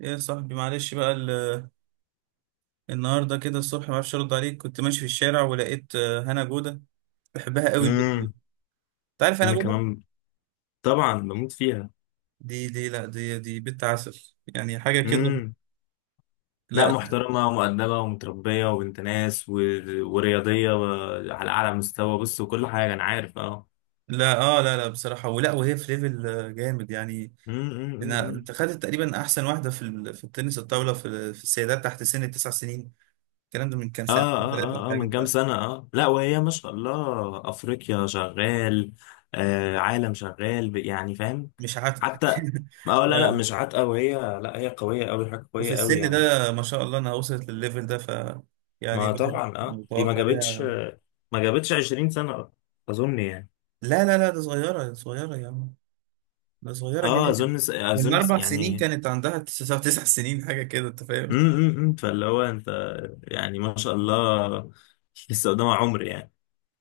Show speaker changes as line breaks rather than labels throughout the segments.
ايه يا صاحبي، معلش بقى. النهارده كده الصبح ما اعرفش ارد عليك. كنت ماشي في الشارع ولقيت هنا جوده. بحبها قوي البت دي.
امم
انت عارف هنا
انا
جوده.
كمان طبعا بموت فيها.
دي لا، دي بنت عسل يعني حاجه كده.
امم لا،
لا،
محترمه ومؤدبه ومتربيه وبنت ناس ورياضيه على اعلى مستوى. بص، وكل حاجه انا عارف. اه
لا، اه، لا، لا، بصراحه ولا وهي في ليفل جامد يعني.
أمم، أمم.
انت خدت تقريبا احسن واحده في التنس الطاوله في السيدات تحت سن التسع سنين. الكلام ده من كام
اه
سنه،
اه
ثلاثه
اه اه من
حاجه.
كام سنه. اه، لا وهي ما شاء الله افريقيا شغال، آه، عالم شغال يعني فاهم.
مش عارف
حتى اه، لا لا
اه.
مش عاتقه وهي، لا هي قويه قوي، حاجه
وفي
قويه قوي
السن
يعني.
ده ما شاء الله انها وصلت للليفل ده، يعني
ما
الواحد
طبعا اه، دي ما
متوقع
جابتش
ليها.
ما جابتش 20 سنه اظن يعني.
لا، لا، لا، ده صغيرة صغيرة يا عم. ده صغيرة
اه،
جدا.
اظن
من
اظن
4 سنين
يعني.
كانت عندها 9 سنين حاجة كده، أنت
م-
فاهم؟
م- م. فاللي هو انت، يعني ما شاء الله لسه قدام عمر يعني.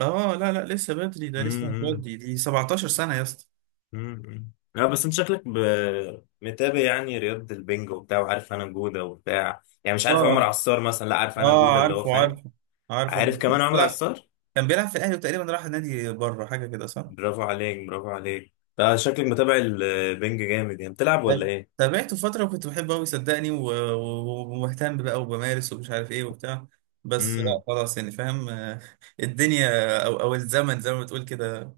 آه، لا، لا، لسه بدري. ده
م-
لسه
م-
هتودي دي 17 سنة يا اسطى.
م- م. لا بس انت شكلك متابع يعني رياضة البنج وبتاع، وعارف انا جودة وبتاع. يعني مش عارف عمر
آه،
عصار مثلا، لا عارف انا
آه،
جودة اللي هو،
عارفه،
فاهم.
عارفه،
عارف
عارفه.
كمان عمر
بيلعب
عصار.
كان بيلعب في الأهلي وتقريبا راح نادي بره حاجة كده، صح؟
برافو عليك، برافو عليك، ده شكلك متابع البنج جامد يعني، بتلعب ولا
طب-
ايه؟
تابعته فترة وكنت بحبه أوي صدقني، ومهتم بقى وبمارس ومش عارف إيه وبتاع. بس لا
امم
خلاص يعني فاهم. الدنيا أو الزمن زي ما بتقول كده.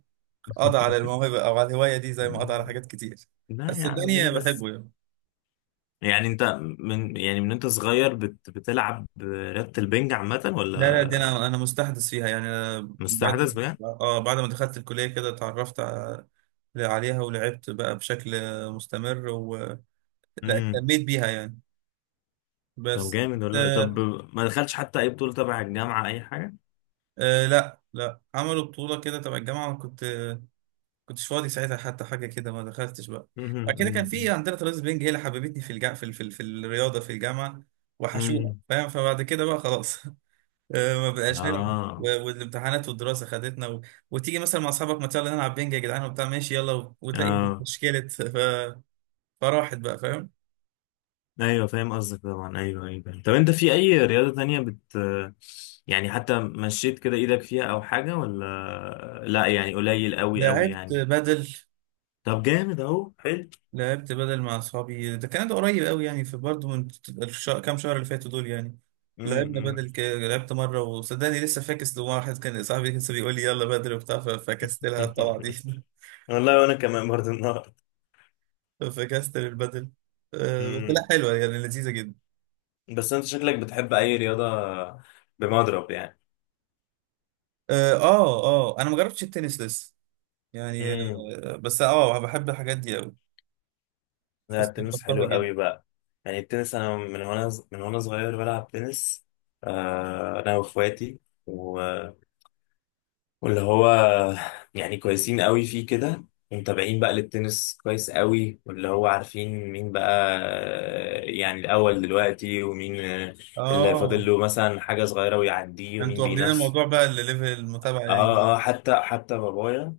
قضى على الموهبة أو على الهواية دي زي ما قضى على حاجات كتير.
لا
بس
يا عم ليه
الدنيا
بس؟
بحبه يعني.
يعني انت من، يعني من انت صغير بتلعب رياضة البنج عامة
لا، لا، دي
ولا؟
أنا مستحدث فيها يعني أنا. بعد
مستحدث بجد؟
ما بعد ما دخلت الكلية كده اتعرفت عليها، ولعبت بقى بشكل مستمر ولا
امم
اهتميت بيها يعني،
طب
بس.
جامد والله.
آه،
طب ما دخلتش حتى اي بطولة تبع الجامعة، اي حاجة؟
آه، لا، لا، عملوا بطولة كده تبع الجامعة، وأنا كنتش فاضي ساعتها، حتى حاجة كده ما دخلتش بقى. بعد كده كان في
امم
عندنا ترابيزة بينج، هي اللي حببتني في الجا في ال- في ال- في الرياضة في الجامعة. وحشونا
امم
فاهم. فبعد كده بقى خلاص ما بقاش نلعب،
اه
والامتحانات والدراسه خدتنا وتيجي مثلا مع اصحابك، ما يلا نلعب بينج يا جدعان وبتاع. ماشي يلا وتلاقي
اه.
مشكله فراحت بقى، فاهم.
ايوه فاهم قصدك، طبعا ايوه ايوه. طب انت في اي رياضة تانية بت، يعني حتى مشيت كده ايدك فيها او حاجة، ولا لا؟ يعني قليل قوي قوي
لعبت
يعني.
بدل
طب جامد، اهو حلو.
لعبت بدل مع اصحابي، ده قريب قوي يعني، في برضه من كام شهر اللي فاتوا دول يعني. لعبنا
امم
بدل لعبت مره، وصدقني لسه فاكس لواحد كان صاحبي لسه بيقول لي يلا بدل وبتاع. فكست لها الطلعه دي
والله، وانا كمان برضه.
فكست البدل. بس
امم
لا حلوه يعني، لذيذه جدا.
بس انت شكلك بتحب اي رياضة؟ بمضرب يعني.
اه، اه، انا ما جربتش التنس لسه يعني.
امم
بس اه بحب الحاجات دي قوي.
لا التنس
فاستلطفتها
حلو
جدا.
قوي بقى. يعني التنس انا من وانا صغير بلعب تنس، آه انا واخواتي و... واللي هو، يعني كويسين قوي فيه كده. ومتابعين بقى للتنس كويس قوي، واللي هو عارفين مين بقى آه، يعني الاول دلوقتي، ومين آه، اللي فاضل
اه،
له مثلا حاجة صغيرة ويعديه، ومين
انتوا واخدين
بينافس.
الموضوع بقى لليفل المتابعة يعني.
اه اه، حتى بابايا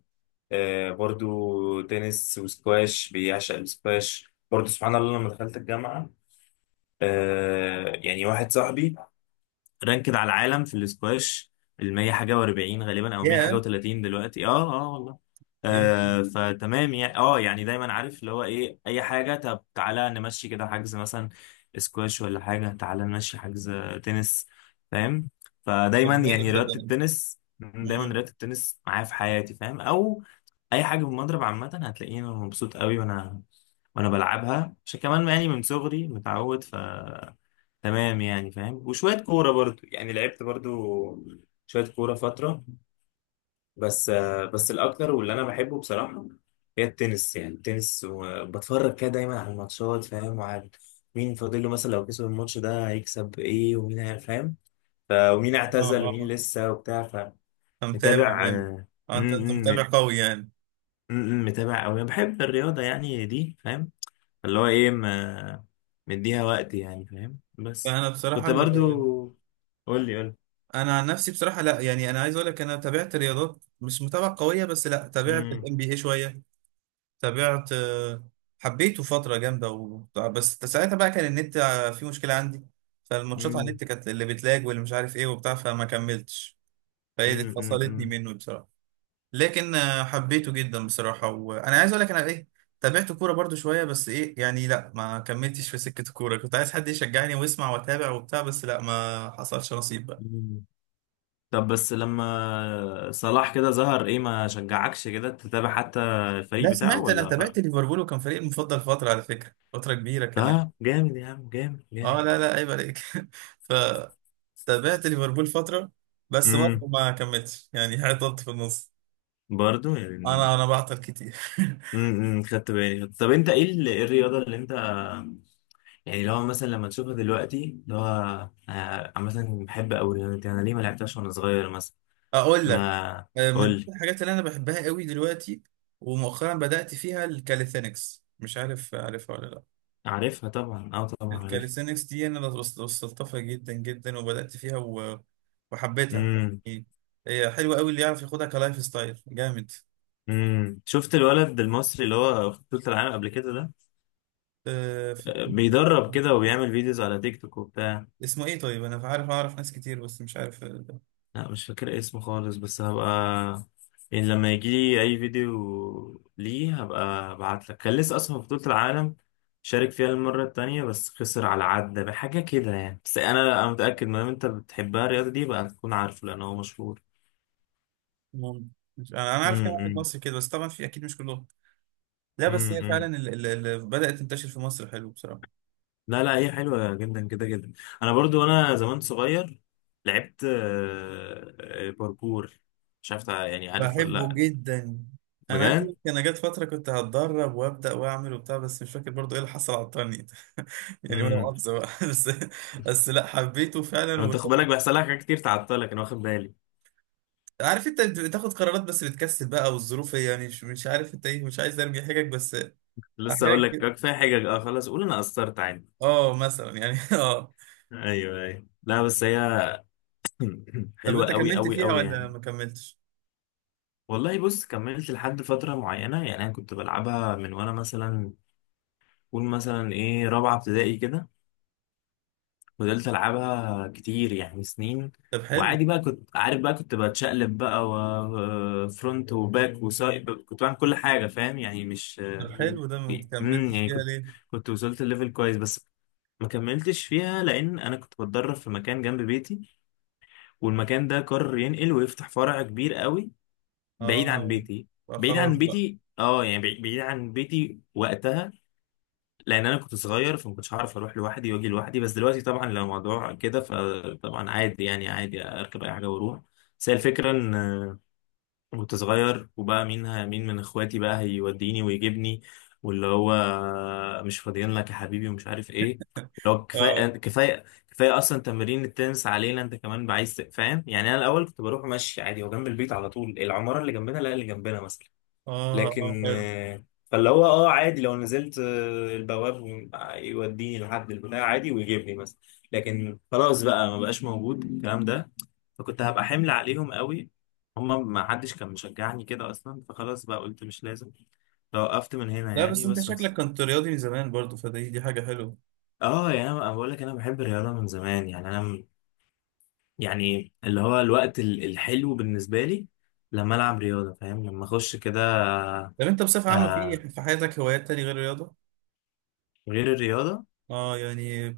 آه، برضو تنس وسكواش، بيعشق السكواش برضو سبحان الله. لما دخلت الجامعة آه، يعني واحد صاحبي رانكد على العالم في السكواش، المية حاجة واربعين غالبا، أو مية حاجة
يا
وتلاتين دلوقتي، اه اه والله.
يا
آه فتمام يعني، اه يعني دايما عارف اللي هو ايه، اي حاجة طب تعالى نمشي كده حجز مثلا سكواش، ولا حاجة تعالى نمشي حجز تنس، فاهم. فدايما
فنانة
يعني رياضة
صدقني.
التنس دايما
مم.
رياضة التنس معايا في حياتي، فاهم. او اي حاجه بالمضرب عامه هتلاقيني أنا مبسوط قوي، وانا بلعبها عشان كمان يعني من صغري متعود. ف تمام يعني فاهم. وشويه كوره برضو يعني، لعبت برضو شويه كوره فتره. بس آه، بس الاكتر واللي انا بحبه بصراحه هي التنس. يعني التنس، وبتفرج كده دايما على الماتشات، فاهم، وعارف مين فاضل له مثلا لو كسب الماتش ده هيكسب ايه، ومين فاهم. ومين
اه،
اعتزل ومين
اه،
لسه وبتاع.
انت متابع
فمتابع.
جامد. اه، انت متابع قوي يعني.
م- م، متابع قوي، بحب الرياضة يعني دي، فاهم. اللي هو ايه، ما مديها وقت يعني، فاهم بس.
فانا بصراحة
كنت
اللي...
برضو، قول لي قول لي.
انا عن نفسي بصراحة، لا يعني انا عايز اقول لك انا تابعت رياضات مش متابعة قوية، بس لا تابعت
مم،
الام بي اي شوية. تابعت، حبيته فترة جامدة بس ساعتها بقى كان النت فيه مشكلة عندي. فالماتشات على
مم،
النت كانت اللي بتلاج، واللي مش عارف ايه وبتاع، فما كملتش. فهي دي
مم، مم،
فصلتني
مم،
منه بصراحة. لكن حبيته جدا بصراحة. وانا عايز اقول لك انا ايه، تابعت كورة برضو شوية، بس ايه يعني. لا، ما كملتش في سكة الكورة. كنت عايز حد يشجعني ويسمع واتابع وبتاع، بس لا ما حصلش نصيب بقى.
مم. طب بس لما صلاح كده ظهر ايه، ما شجعكش كده تتابع حتى الفريق
لا،
بتاعه
سمعت. انا
ولا
تابعت ليفربول، وكان فريق المفضل فترة على فكرة، فترة كبيرة كمان.
اه جامد يا عم، جامد
اه،
جامد.
لا، لا، عيب عليك ف تابعت ليفربول فترة، بس برضه
امم
ما كملتش يعني، حطيت في النص.
برضو
انا
يعني.
انا بعطل كتير
خدت بالي، طب انت ايه إيه الرياضة اللي انت، يعني لو مثلا لما تشوفها دلوقتي اللي هو آه، مثلا بحب أوي الرياضة دي، أنا ليه ما لعبتهاش وأنا صغير مثلا؟
اقول لك،
ما قول
من
لي.
الحاجات اللي انا بحبها قوي دلوقتي ومؤخرا بدأت فيها الكاليثينكس. مش عارف عارفها ولا لا؟
عارفها طبعا، أه طبعا عارفها.
الكاليثينكس دي انا وصلت لها جدا جدا، وبدأت فيها وحبيتها
امم
يعني. هي حلوة قوي، اللي يعرف ياخدها كلايف ستايل جامد.
شفت الولد المصري اللي هو في بطولة العالم قبل كده ده؟
آه، ف-
آه، بيدرب كده وبيعمل فيديوز على تيك توك وبتاع.
اسمه ايه طيب؟ انا عارف، اعرف ناس كتير بس مش عارف.
لا مش فاكر اسمه خالص، بس هبقى يعني لما يجي لي اي فيديو ليه هبقى ابعت لك. كان لسه اصلا في بطولة العالم شارك فيها المرة التانية، بس خسر على عدة بحاجة كده يعني. بس انا، انا متأكد ما دام انت بتحبها الرياضة دي بقى تكون عارفه، لان هو مشهور.
مم. انا عارف كام واحد
امم
مصري كده، بس طبعا في اكيد مش كلهم. لا، بس هي فعلا
امم
اللي بدأت تنتشر في مصر، حلو بصراحة.
لا لا، هي حلوة جدا، كده جدا. انا برضو وانا زمان صغير لعبت آه، آه، باركور، مش عارف يعني عارف ولا
بحبه
لا؟
جدا. انا عايز اقول
بجد؟
لك انا جت فتره كنت هتدرب وابدا واعمل وبتاع بس مش فاكر برضو ايه اللي حصل عطلني يعني وانا مؤاخذه بقى بس بس لا حبيته فعلا
انت
و...
خد بالك بيحصل لك حاجات كتير تعطلك، انا واخد بالي.
عارف انت بتاخد قرارات بس بتكسل بقى والظروف هي يعني مش مش عارف انت ايه مش عايز ارمي حاجك بس
لسه
احيانا
اقول لك
كده
كفايه حاجه، اه خلاص، قول انا قصرت عادي.
اه مثلا يعني اه
ايوه ايوه، لا بس هي
طب
حلوه
انت
قوي
كملت
قوي
فيها
قوي
ولا
يعني.
ما كملتش
والله بص، كملت لحد فتره معينه، يعني انا كنت بلعبها من وانا مثلا، قول مثلا ايه رابعه ابتدائي كده. فضلت العبها كتير يعني سنين.
طب حلو
وعادي بقى، كنت عارف بقى، كنت بتشقلب بقى، وفرونت وباك وسايد، كنت بعمل كل حاجه، فاهم يعني مش.
طب حلو ده ما كملتش
يعني
فيها
كنت،
ليه
كنت وصلت لليفل كويس، بس ما كملتش فيها لان انا كنت بتدرب في مكان جنب بيتي، والمكان ده قرر ينقل ويفتح فرع كبير قوي بعيد عن
اه
بيتي. بعيد
خلاص
عن
بقى
بيتي اه، يعني بعيد بعيد عن بيتي وقتها. لان انا كنت صغير، فما كنتش هعرف اروح لوحدي واجي لوحدي. بس دلوقتي طبعا لو الموضوع كده فطبعا عادي، يعني عادي اركب اي حاجه واروح. بس هي الفكره ان كنت صغير، وبقى مين مين من اخواتي بقى هيوديني ويجيبني، واللي هو مش فاضيين لك يا حبيبي، ومش عارف ايه اللي هو. كفايه
اه
كفايه كفايه اصلا تمارين التنس علينا، انت كمان عايز فاهم يعني. انا الاول كنت بروح ماشي عادي، هو جنب البيت على طول، العماره اللي جنبنا، لا اللي جنبنا مثلا.
اه اه
لكن
حلو
آه، فاللي هو اه عادي، لو نزلت آه، البواب يوديني لحد البتاع عادي ويجيبني، بس لكن خلاص بقى ما بقاش موجود الكلام ده. فكنت هبقى حمل عليهم قوي، هما ما حدش كان مشجعني كده اصلا، فخلاص بقى قلت مش لازم. فوقفت من هنا
لا بس
يعني،
انت
بس
شكلك
بس-
كنت رياضي من زمان برضو فدي دي حاجة حلوة
اه يعني انا بقول لك، انا بحب الرياضه من زمان، يعني انا يعني اللي هو الوقت الحلو بالنسبه لي لما العب رياضه، فاهم، لما اخش كده.
طب انت بصفة عامة
آه
في في حياتك هوايات تانية غير الرياضة؟
غير الرياضه.
اه يعني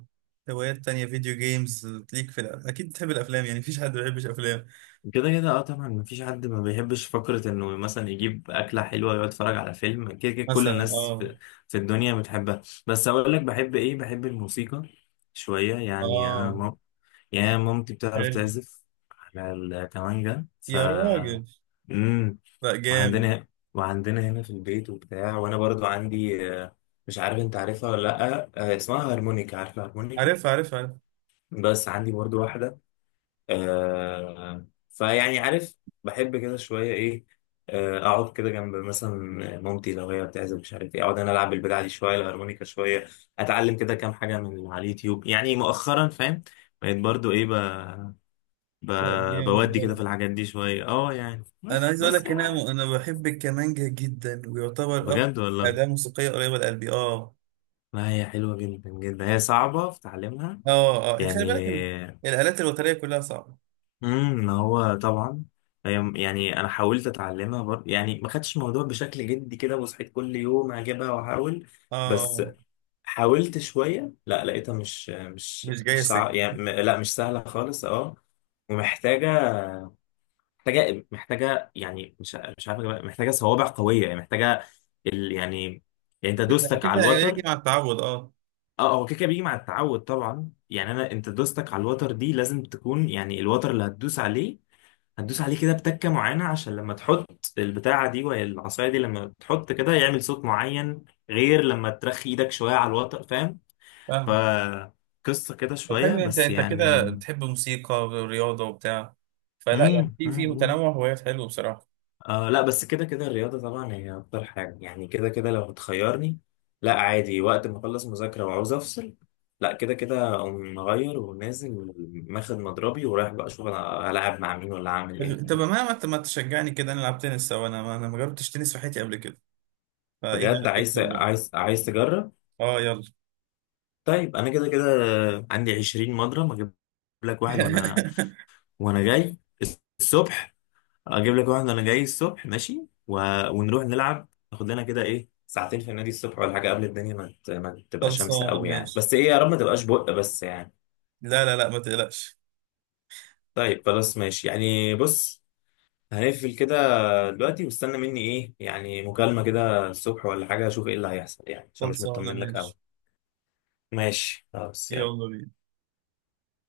هوايات تانية فيديو جيمز ليك في الأ... اكيد بتحب الافلام يعني مفيش حد ما بيحبش افلام
كده كده اه طبعا مفيش حد ما بيحبش فكرة انه مثلا يجيب أكلة حلوة يقعد يتفرج على فيلم، كده كده كل
مثلا
الناس
اه
في, في الدنيا بتحبها. بس أقول لك بحب إيه، بحب الموسيقى شوية يعني.
اه
يعني أنا مامتي بتعرف
حلو
تعزف على الكمانجا، ف
يا راجل
مم.
لا جامد
وعندنا وعندنا هنا في البيت وبتاع. وأنا برضو عندي آه، مش عارف أنت عارفها ولا لأ، آه، اسمها هارمونيكا، عارفة هارمونيكا؟
عارف عارف عارف
بس عندي برضو واحدة آه، فيعني عارف، بحب كده شوية إيه. آه أقعد كده جنب مثلا مامتي لو هي بتعزف مش عارف إيه، أقعد أنا ألعب بالبدع دي شوية، الهارمونيكا شوية، أتعلم كده كام حاجة من على اليوتيوب يعني مؤخرا، فاهم. بقيت برضو إيه ب...
لا جامد
بودي كده في
ده
الحاجات دي شوية، أه يعني
انا
بس
عايز اقول
بس
لك ان
يعني.
انا بحب الكمانجا جدا، ويعتبر اكتر
بجد والله.
اداة موسيقية قريبة لقلبي. اه،
لا هي حلوة جدا جدا، هي صعبة في تعليمها
اه، اه،
يعني.
خلي بالك الآلات الوترية كلها صعبة.
هو طبعا يعني انا حاولت اتعلمها يعني ما خدتش الموضوع بشكل جدي كده، وصحيت كل يوم اجيبها واحاول. بس
اه،
حاولت شويه لا، لقيتها مش مش
مش جاي
مش صع...
سكة.
يعني لا مش سهله خالص اه. ومحتاجه، محتاجه يعني مش عارف أجيبها. محتاجه صوابع قويه، يعني محتاجه يعني، يعني انت دوستك
اكيد
على
هيجي
الوتر.
مع التعود، اه،
اه هو كده كده بيجي مع التعود طبعا، يعني انا انت دوستك على الوتر دي لازم تكون يعني، الوتر اللي هتدوس عليه، هتدوس عليه كده بتكة معينة، عشان لما تحط البتاعة دي وهي العصاية دي لما تحط كده يعمل صوت معين، غير لما ترخي ايدك شوية على الوتر، فاهم.
فاهم.
فقصة كده
طب
شوية
حلو، انت
بس
انت
يعني.
كده بتحب موسيقى ورياضة وبتاع. فلا يعني،
مم.
في
مم.
في
مم.
تنوع هوايات حلو بصراحة.
آه لا بس كده كده الرياضة طبعا هي أكتر حاجة يعني، كده كده لو هتخيرني. لا عادي وقت ما أخلص مذاكرة وعاوز أفصل، لا كده كده أقوم مغير ونازل، ماخد مضربي ورايح بقى أشوف أنا هلعب مع مين ولا هعمل إيه،
طب
فاهم؟
ما تشجعني كده نلعب تنس سوا؟ انا ما جربتش تنس في حياتي قبل كده. فايدي على
بجد
كده
عايز،
اليوم.
عايز تجرب؟
اه، يلا
طيب انا كده كده عندي 20 مضرب، اجيب لك واحد وانا وانا جاي الصبح، اجيب لك واحد وانا جاي الصبح ماشي، و... ونروح نلعب، ناخد لنا كده ايه ساعتين في النادي الصبح، ولا حاجه قبل الدنيا ما, ما تبقى شمس
خلصانة
قوي يعني،
ماشي.
بس ايه يا رب ما تبقاش بق بس يعني.
لا، لا، لا، ما تقلقش.
طيب خلاص ماشي، يعني بص هنقفل كده دلوقتي، واستنى مني ايه يعني مكالمه كده الصبح ولا حاجه، اشوف ايه اللي هيحصل يعني، عشان مش
خلصانة
مطمن لك قوي.
ماشي.
ماشي خلاص يلا.
يلا بينا.